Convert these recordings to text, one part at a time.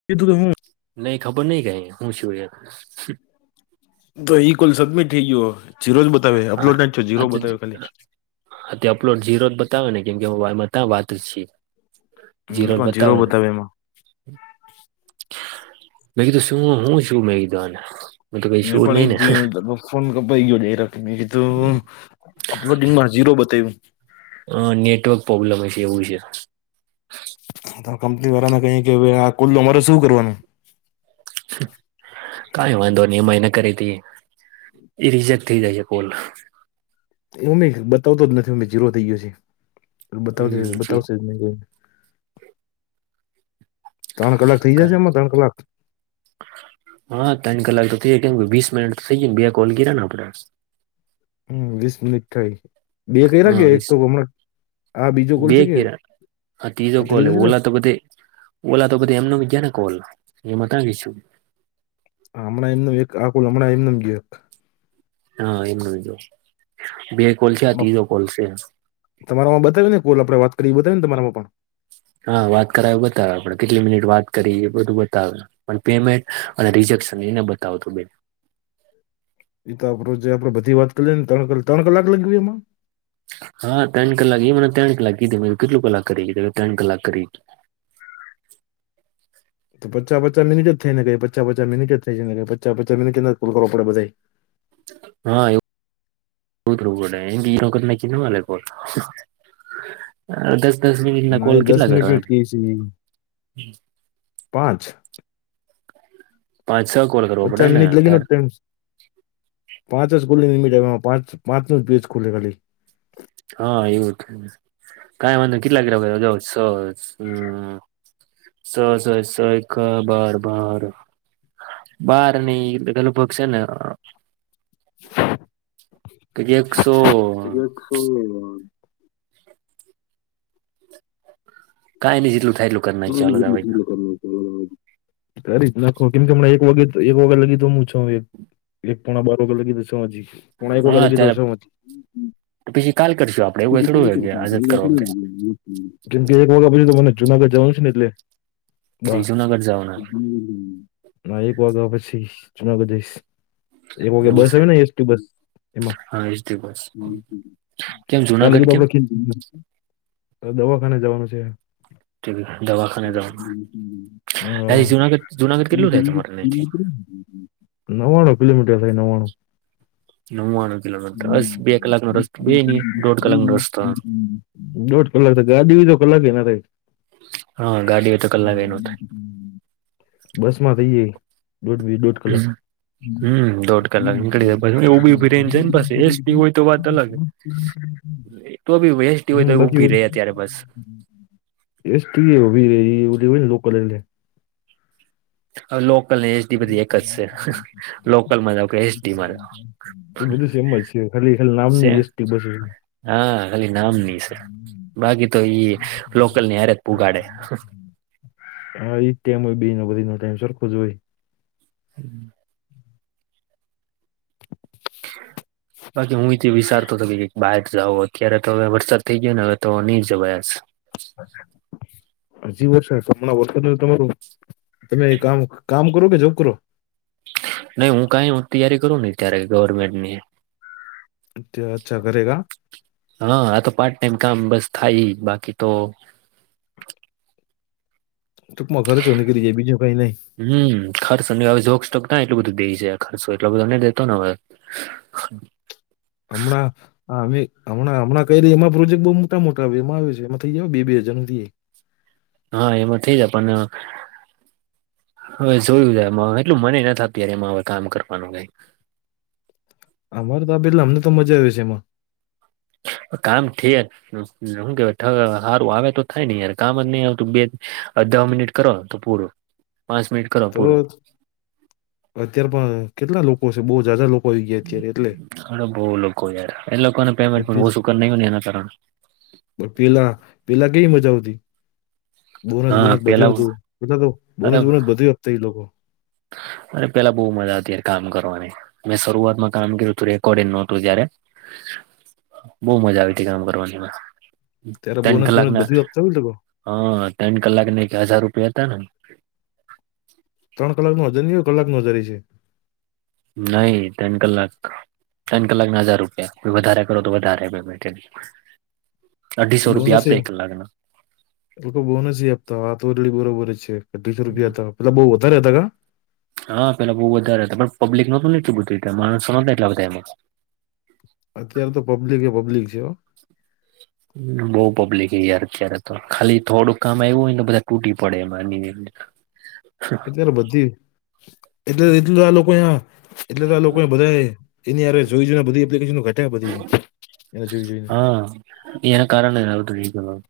[unintelligible] નહી ખબર નહી કઈ હું શું. તો ઈ કોલ સબમિટ થઈ ગયો. જીરો જ બતાવે અપલોડ ના આ જીરો તો બતાવે ખાલી. હા, તે અપલોડ ઝીરો જ બતાવે ને કેમ [unintelligible] ત્યાં વાત જ છીએ. જીરોજ હમ જીરો બતાવે. એમાં મે કીધું શું હું છું મે કીધું તો આને તો કઈ મે શું પણ નહી ને? એજ ફોન કપાઈ [unintelligible] મે કીધું અપલોડિંગ માં જીરો બતાવું. અ નેટવર્ક પ્રોબ્લેમ હશે એવું છે. કંપની વાળાને કહી કે, આ કુલ્લો મારે શું કરવાનુ? કઈ વાંધો નહી એ મને કરી હતી એ રિજેક્ટ થઈ જાય છે કોલ. એવું નહી બતાવતો જ નથી અ જીરો થઈ ગયો છે બતાવતો હમ જી બતાવશે [unintelligible] ત્રણ કલાક થઇ જાયશે કાંઈ એમાં ત્રણ કલાક? હા ત્રન કલાક તો થઈ ગયા કેમ કે વીસ મિનિટ થઇ જાય ને બે કોલ કર્યા ને આપડે. હમ વીસ મિનિટ થઈ બે કઈ હા રાખે એક વીસ તો હમણાં. આ બીજો કોલ બે છે કે કરાય આ ત્રીજો કોલે ઓલા તો બધે ઓલા તો બધી એમને એમ ગયા ને કોલ એ મતાવીશું. હમણાં એમ એક આખું હમણાં એમ એક ગયા. હા એમનું બે કોલ થયા આ ત્રીજો કોલ છે. તમારામાં બતાવી ને કોુલ આપણે વાત કરી બતાવી ને તમારામાં પણ. હા વાત કરાવું બતાવે આપડે કેટલી મિનિટ વાત કરી એ બધું બતાવે. પણ પેમેન્ટ અને રિજેક્શન એને બતાવ તો બેન. એ તો આપ રોજે આપડે બધી વાત કરીએ ને ત્રણ કલાક લગી હોય એમાં. હા ત્રણ કલાક એ મને ત્રણ કલાક કીધું કેટલું કલાક કરી કીધું ત્રણ કલાક કરી. તો પચા પચા મિનટ જઈ ને કઈ પચ પચાસ મિનટ જ થાય છેને પચા પચા મિનટ કોલ કરવા પડે બધા એ. હા એવું [unintelligible] દસ મિનિટ ના કોલ એ દસ કેટલા મિનિટ જ કરવા? કહે છે ઈ. પાંચ. પાંચ, છ કોલ કરવો પડે પંચા ને મિનિટ લગીને તાર તેમ પાંચ જ [unintelligible] પાંચ પાંચ કોલ હે ખાલી. હા એવું કાઈ વાંધો કેટલા કે સર હમ સો, સો, સો એક બાર, બાર બાર નહીં પેલું ભગ છે ને [inaudible] [unintelligible] એકસો હમ. કાઈ નહીં જેટલું થાય એટલું કરી [inaudible] તો નાખીએ ચાલો કરી જ નાખો કેમ કે હમણાં એક વાગ એક વાગ લગી તો હું છું પોણા બાર લગી છું હજી પોણા એક હા લગી ત્યારે છું. તો પછી કાલ કરશું આપડે એવું થોડું હોય કે આજ જ કરવા બધા [inaudible] જેમ કે એક વાગ્યા પછી તો મને જુનાગઢ જવાનું છે ને એટલે જુનાગઢ જવાના [inaudible] ના એક વાગ્યા પછી જુનાગઢ જઈશ એક વાગે એવું બસ છે આવે ને એસટી બસ. એમાં હા એજ તે બસ કેમ [inaudible] ક લ કે જુનાગઢ ત કેમ આપ કાલ દવાખાને જવાનું છે. દવાખાને જવાનું હા. જુનાગઢ જુનાગઢ કેટલું થાય તમારે અહીંથી નવાણુ કિલોમીટર થાય નવાણુ. નવ્વાણું હ કિલોમીટર બસ બે કલાકનો હ રસ્તો બે હ નહી હ દોઢ હમ હ હમ કલાકનો રસ્તો હમ દોઢ કલાક થી ગાડી ને બીજો કલાક એ ના થાય. હા ગાડી એ તો કલાક એ ન થાય. બસ માં બઈ જઈ દોઢ બે દોઢ થાય કલાક. હમ દોઢ કલાક નીકળી જાય પછે ઉભી ઉભી રે ને છે ને પછી એસટી હોય તો વાત અલગ. તો ભી એસ્ટી હોય હમ તો બાકી ઉભી રે અત્યારે બસ. એસટી બી ઉભી રે ઇ ઓલુ હેને લોકલ ને. હવે લોકલ ને એસટી બધી એક જ છે લોકલમાં જાવ કે એસડી માં જાવ. એ બધું સેમજ છે ખાલી ખાલી નામ ન છે એસટી બસ હે. હા ખાલી નામ ની સે બાકી તો ઈ લોકલ ની હારે પોઘાડે. હા ઇ ટેમ હોય બીજી ને બધી નો ટાઈમ સરખો જ હોય. હમ પાછો હું ઈજ. વિસારતો તો મેં એક બહાર જાવો અત્યારે તો હવે વરસાદ થઈ ગયો ને હવે તો નહી જવાય. અચ [inaudible] હજીબ છે [inaudible] હણા વસ્તુ તમારું તમે કામ કામ કરો કે જબ કરો નઈ હું કઈ હું તૈયારી કરું નહી અત્યારે ગવર્મેન્ટ ની. અચ્છા અચ્છા કરેગા. હા આ તો પાર્ટ ટાઈમ કામ બસ થાય બાકી તો. ટૂંકમાં ઘરે જેવુ નીકળી જાય બીજું કઈ નહીં. હમ્મ ખર્ચ હવે જોક સ્ટોક ના એટું બધું દેઈ જાય ખર્ચો એટલો બધો દેતો ને હવે. [inaudible] અમણાં. હા અમે હમણા હમણાં કયરા એમા પ્રોજેક્ટ બહુ મોટા મોટા આવે એમાં આવે છે એમાં થઈ જ બે હજાર નૂ થઈ. હા એમાં થઇ જાય પણ. હવે જોયું જાય મ એટલું મને નથી અત્યારે એમાં હવે કામ કરવાનું કઈ. અમારે તો પેલા અમને તો મજા આવે છે એમાં. કામ [unintelligible] શું કેવાય ઠ હારું આવે તો થાય નઈ યાર કામ જ નહીં આવતું બે ઘ મિનિટ. કરો તો પૂરો પાંચ મિનિટ કરો તો પુરું અત્યારે પણ કેટલા લોકો છે, બહુ જાજા લોક. [unintelligible] હાડો બહુ લોકો યાર એ લોકોને પેમેન્ટ પણ ઓછું કર ના હોય ને એના કારણે બ પેલા પેલા કેવી મજા આવતી. બોનસ હા બોનસ બધું પેલા આવતુ એટલે તો અરે બોનસ બોનસ બધે આપતા એ લોકો. અરે પેલા બહુ મજા આવતી હારે કામ કરવાની. મેં શરૂઆતમાં કામ કર્યું તું રેકોર્ડિંગ નુ હતું ત્યારે [inaudible] બહુ મજા આવી તી કામ કરવાની એમાં ત્યારે તન બોનસ કલાક બોનસ ના. બધું આપતા હોય એ લોકો હા ત્રણ કલાક ને એક હજાર રૂપિયા હતા ને? ત્રણ કલાક નો હજાર ની હોએ કલાક નો હજાર છે. નહી ત્રણ કલાક. ત્રણ કલાક ના હજાર રૂપિયા, વધારે કરો તો વધારે પેમેન્ટ એમ. અઢીસો રૂપિયા બોનસ એ આપે એક કલાકના લોકો બોનસ એ આપતા હાથ [unintelligible] બરોબર છે. વીસ રૂપિયા હતા મતલબ બહુ વધારે હતા કા હા પેલા બહું વધારે હતા. પણ પબ્લિક નહીં લેતું [unintelligible] એટલા બધા એમાં અત્યારે તો પબ્લિક એ પબ્લિક છે. [inaudible] બઉ પબ્લિક યાર અત્યારે તો ખાલી થોડુંક કામ આવ્યું હોય ને બધા તૂટી પડે એ માંની અત્યારે બધી એટલે એટલું આ લોકો અહીંયા એટલે તો આ લોકોને બધા એની જોઈ જોઈને બધી એપ્લિકેશન [unintelligible] બધી એ જો જોઈને. હા. એના કારણે આવું થાય છે હા.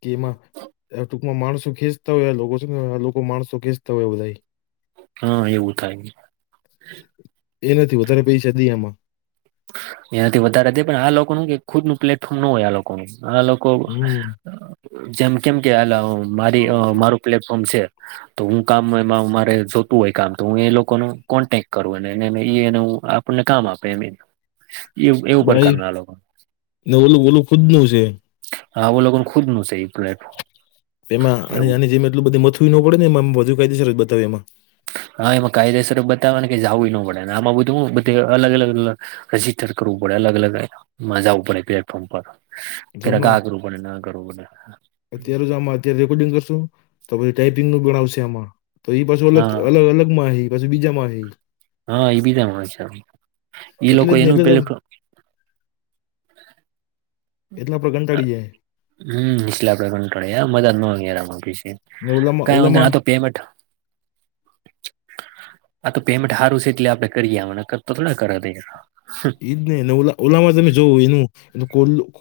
કેમાં? આ ટૂંકમાં માણસો ખેંચતા હોય એ લોકો છે લોકો માણસો ખેચતા હોય બધા હા એવું થાય છે. એનાથી વધારે પૈસા જોઈએ આમાં એનાથી વધારે દે પણ આ લોકોનું ખુદ નું પ્લેટફોર્મ નો હોય આ લોકોનું આ લોકો હમ જેમ કેમ કે મારી મારું પ્લેટફોર્મ છે. તો હું કામ એમાં મારે જોતું હોય કામ તો હું એ લોકો નુ કોન્ટેક કરવું અને એ એનું આપણને કામ આપે એ એવું એવું કામ ભાઈ ના લોકો ને ઓલું બોલું ખુદ નુ છે. હા આવો લોકોનું ખુદ નું છે એ પ્લેટ. [unintelligible] જેમાં એની જેમ એટલું બધું મથવું નો પડે ને એમ વધુ કાયદેસર બતાવે એમાં. હા એમાં કાયદેસર બતાવાને કે જવું ના પડે આમાં બધું બધ અલગ અલગ રજીસ્ટ્રેશન કરવું પડે અલગ અલગ માં જાવું પડે પ્લેટફોર્મ પર. જો [unintelligible] હમણાં આ કરવું પડે ને આ કરવું પડે અત્યારે જ આમાં અત્યારે રેકોર્ડિંગ કરશું તો પછી ટાઈપિંગ નું પણ આવશે આમાં. તો એ પાછું અલગ હા અલગ અલગ માં છે એ પાછું બીજામાં છે. હા એ બીજામાં છે એ એટલે લોકો જ ને એનું એટલે જ પેલુ આપ- એટલે આપણે કંટાળી જાય. હમ્મ એટલે આપડે કંટાળી મજા ન મેળ તો ને કાઈ વાધો તો પેમેન્ટ હ આ તો પેમેન્ટ સારું છે એટલે આપડણે કરીએ હમણાં નકતો થોડા કરત હમ્મ ઈ જ નને ઓલ્લામાં તમે જોઓ એનું એક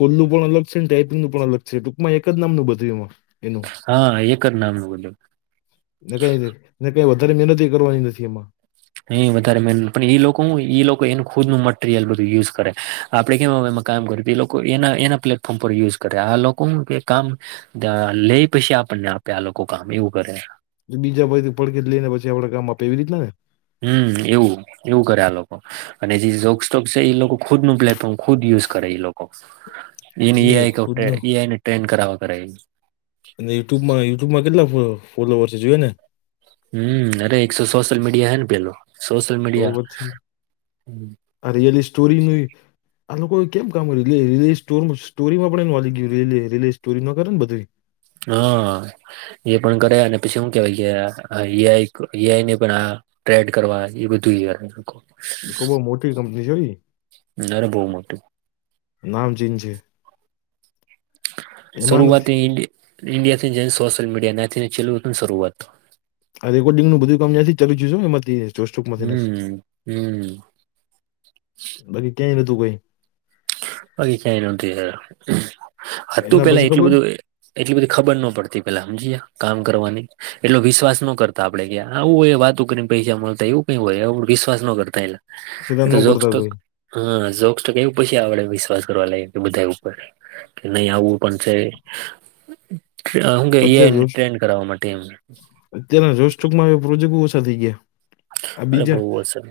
ઓલ્લું પણ અલગ છે ને ટાઈપિંગનું પણ અલગ છે ટૂકમાં એક જ નામનું બધું એમાં એનું હા એક જ નામનુ બધું ને કઈને કઈ વધારે મહેનત કરવાની નથી એમાં એ વધારે મહેનત પણ એ લોકો હું લોકો એનું ખુદનું મટીરિયલ બધું યુઝ કરે આપણે કેમ એમાં કામ કર્યું એ લોકો એના એના પ્લેટફોર્મ પર યુઝ કરે આ લોકો હું કે કામ ત્યાં લઈ પછી આપણને આપે આ લોકો કામ એવું કરે બીજા ભાઈથી પડે જ લઈ ને પછી આપે કામ આપે એવી રીતના ને હમ્મ એવું એવું કરે આ લોકો અને જે જોક સોક છે એ લોકો ખુદ નું પ્લેટફોર્મ ખુદ યુઝ કરે એ લોકો એની ને એઆઈ ખુદનો ટ્રેન્ડ ઈઆઈ ને ટ્રેન કરાવવા કરે. અને યુટ્યુબમાં યુટ્યુબમાં કેટલા ફોલોવર છે જોયું ને હમ્મ અરે એકસો સોશલ મીડિયા હે ને પેલો સોશીયલ તો મીડિયા પછી આ રિયલી સ્ટોરી નુ આ લોકો કેમ કામ રિયલી સ્ટોરીમાં પણ એનું હાલી ગયું સ્ટોરી ન કરેને બધું હા. એ પણ કરે અને પછી શું કેવાય એ આઈ એ આઈ ની પણ આ ટ્રેડ કરવા એ બધું એ આઈ નું કામ કઉ બહું મોટી કંપની છે ઈ કરે. અરે બહુ મોટું નામ ચીન છે એમાં શરૂઆત નથી ઇન્ડી ઇન્ડિયા થી જ સોશિયલ મીડિયા નાથી છેલુ હતું ને શરૂઆત આ રેકોડિગનું બધું કામ અહીંયા થી ચાલું જઈ એમાં જોસ હમ્મ હમ્મ. [unintelligible] બાકી ક્યાંય નતું કઈ બાકી ક્યાંય નતુ યાર આ તું એના પછી પેલા એટલું ખબર બધું એટલી બધી ખબર ન પડતી પેલા હમજી ગયા કામ કરવાની એટલો વિશ્વાસ ન કરતા આપડે કે આવું હોય વાતું કરીને પૈસા મળતા એવું કઈ હોય વિશ્વાસ ન કરતા એલા પેલા એ તો ન કરતા જોક્સ્ટોક કોઈ હા જોક્સ્ટોક એવું પછી આવડે વિશ્વાસ કરવા લાગ કે બધા ઉપર કે નહી આવું પણ છે. હું કેને ટ્રેન કર માટે એમ અત્યારે જો સ્ટોકમાં પ્રોજેક્ટ ઓછા થઈ ગયા આ અરે બીજા બહુ અસર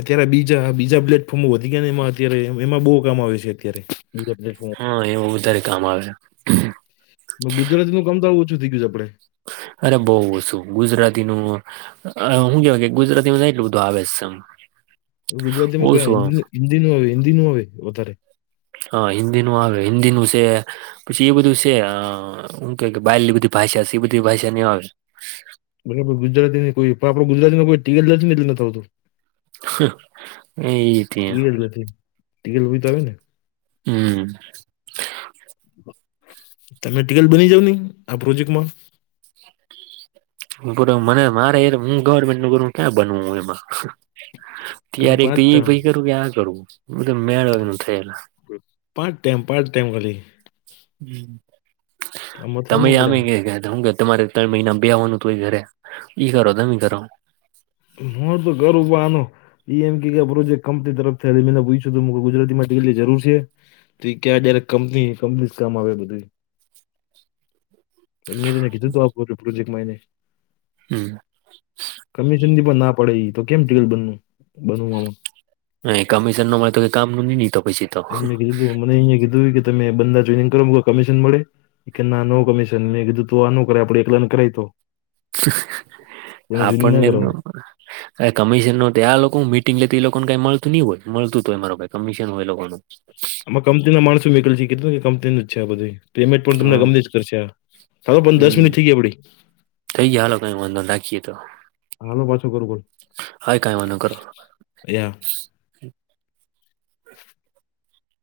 અત્યારે બીજા બીજા પ્લેટફોર્મો વધી ગયા ને એમાં અત્યારે એમાં બો કામ આવે છે, અત્યારે બીજા પ હા એવું વધારે કામ આવે હે ગુજરાતીનું કામ તો આવું ઓછું થઈ ગયું છે, આપડે અરે બઉ ઓછુ ગુજરાતીનુ હું કેવાય કે ગુજરાતીમાં એટલું બધું આવે સમ ગુજરાતી માં કયા હિન્દી ન હવે હિન્દી ન આવે વધારે હા હિન્દીનુ આવે હિન્દીનું છે. પછી એ બધું છે, હું કે કે બાયલની બધી ભાષા છે, એ બધી ભાષા નહીં આવે બરાબર ગુજરાતી કોઈ પણ આપડો ગુજરાતી કોઈ ટિકિટ જને એટલે આવતું. એ ત્યાં ટીલ ટીલ તો આવે ને હમ. તમે ટિકલ બની જાવ ની આ પ્રોજેક્ટમાં હ બરા મને મારે હું ગવર્મેન્ટ નું ગર ક્યાં બનવું એમાં. ખાલી ત્યારે એક તો પાંચ એ ટાઈમ ભાઈ કરવું કે આ કરવું બધ મેળવાનું થયેલા. પાંટ ટાઈમ પાંટ ટાઈમ વાલી આ મથવું ન તમેય પડે આમે એમ કે કે હુંત તમારે ત્રણ મહિના બે હોવાનું હતું હોય ઘરે ઈ કરો તમે કરો હુ તો ગરબાનું એ એમ કે કે કંપની તરફથીયેલી મેને પૂછું ગુજરાતીમાંગ્રીલી જરૂર છે. તી ક્યાં ડાય્યારેક કંપની કંપની કામ આવે બધી મે તને કીધુ આ પ્રોજેક્ટ એને હમ. કમિશનથી પણ ના પડે તો કેમયલ બ બનવુ. હે કમિશન નો મળે તો કે કામનુ ની તો પછી તો એ મેં કીધું મને અં કીધું કે તમે બને ટનિંગ કરો કમિશન મળે કે ના નો કમિશન કીધું તું આ ન કરે આપડ એકલાને કરાય તો કોઈને જોઈનિંગ ના આપને કરાવ કમિશન ન આ લોકો મિટિંગ લેતી એ લોકોને કઈ મળતું નહ હોય મળતું તો હોય મા કમિશન હોય લોકો નુ. આમાં કંપનીના માણસો નીકળલ છે, કીધું કે કંપની ન જ છે, આ બધું પેમેન્ટ પણ તમને હમ ગમતી જ કરશે ચાલો પણ દસ મિનિટ થઈ ગઈ આપડી થઈ ગયા હાલો કઈ વાંધો નાખીએ તો હાલો પાછો કરો કોલ હા કઈ વાંધો કરો યા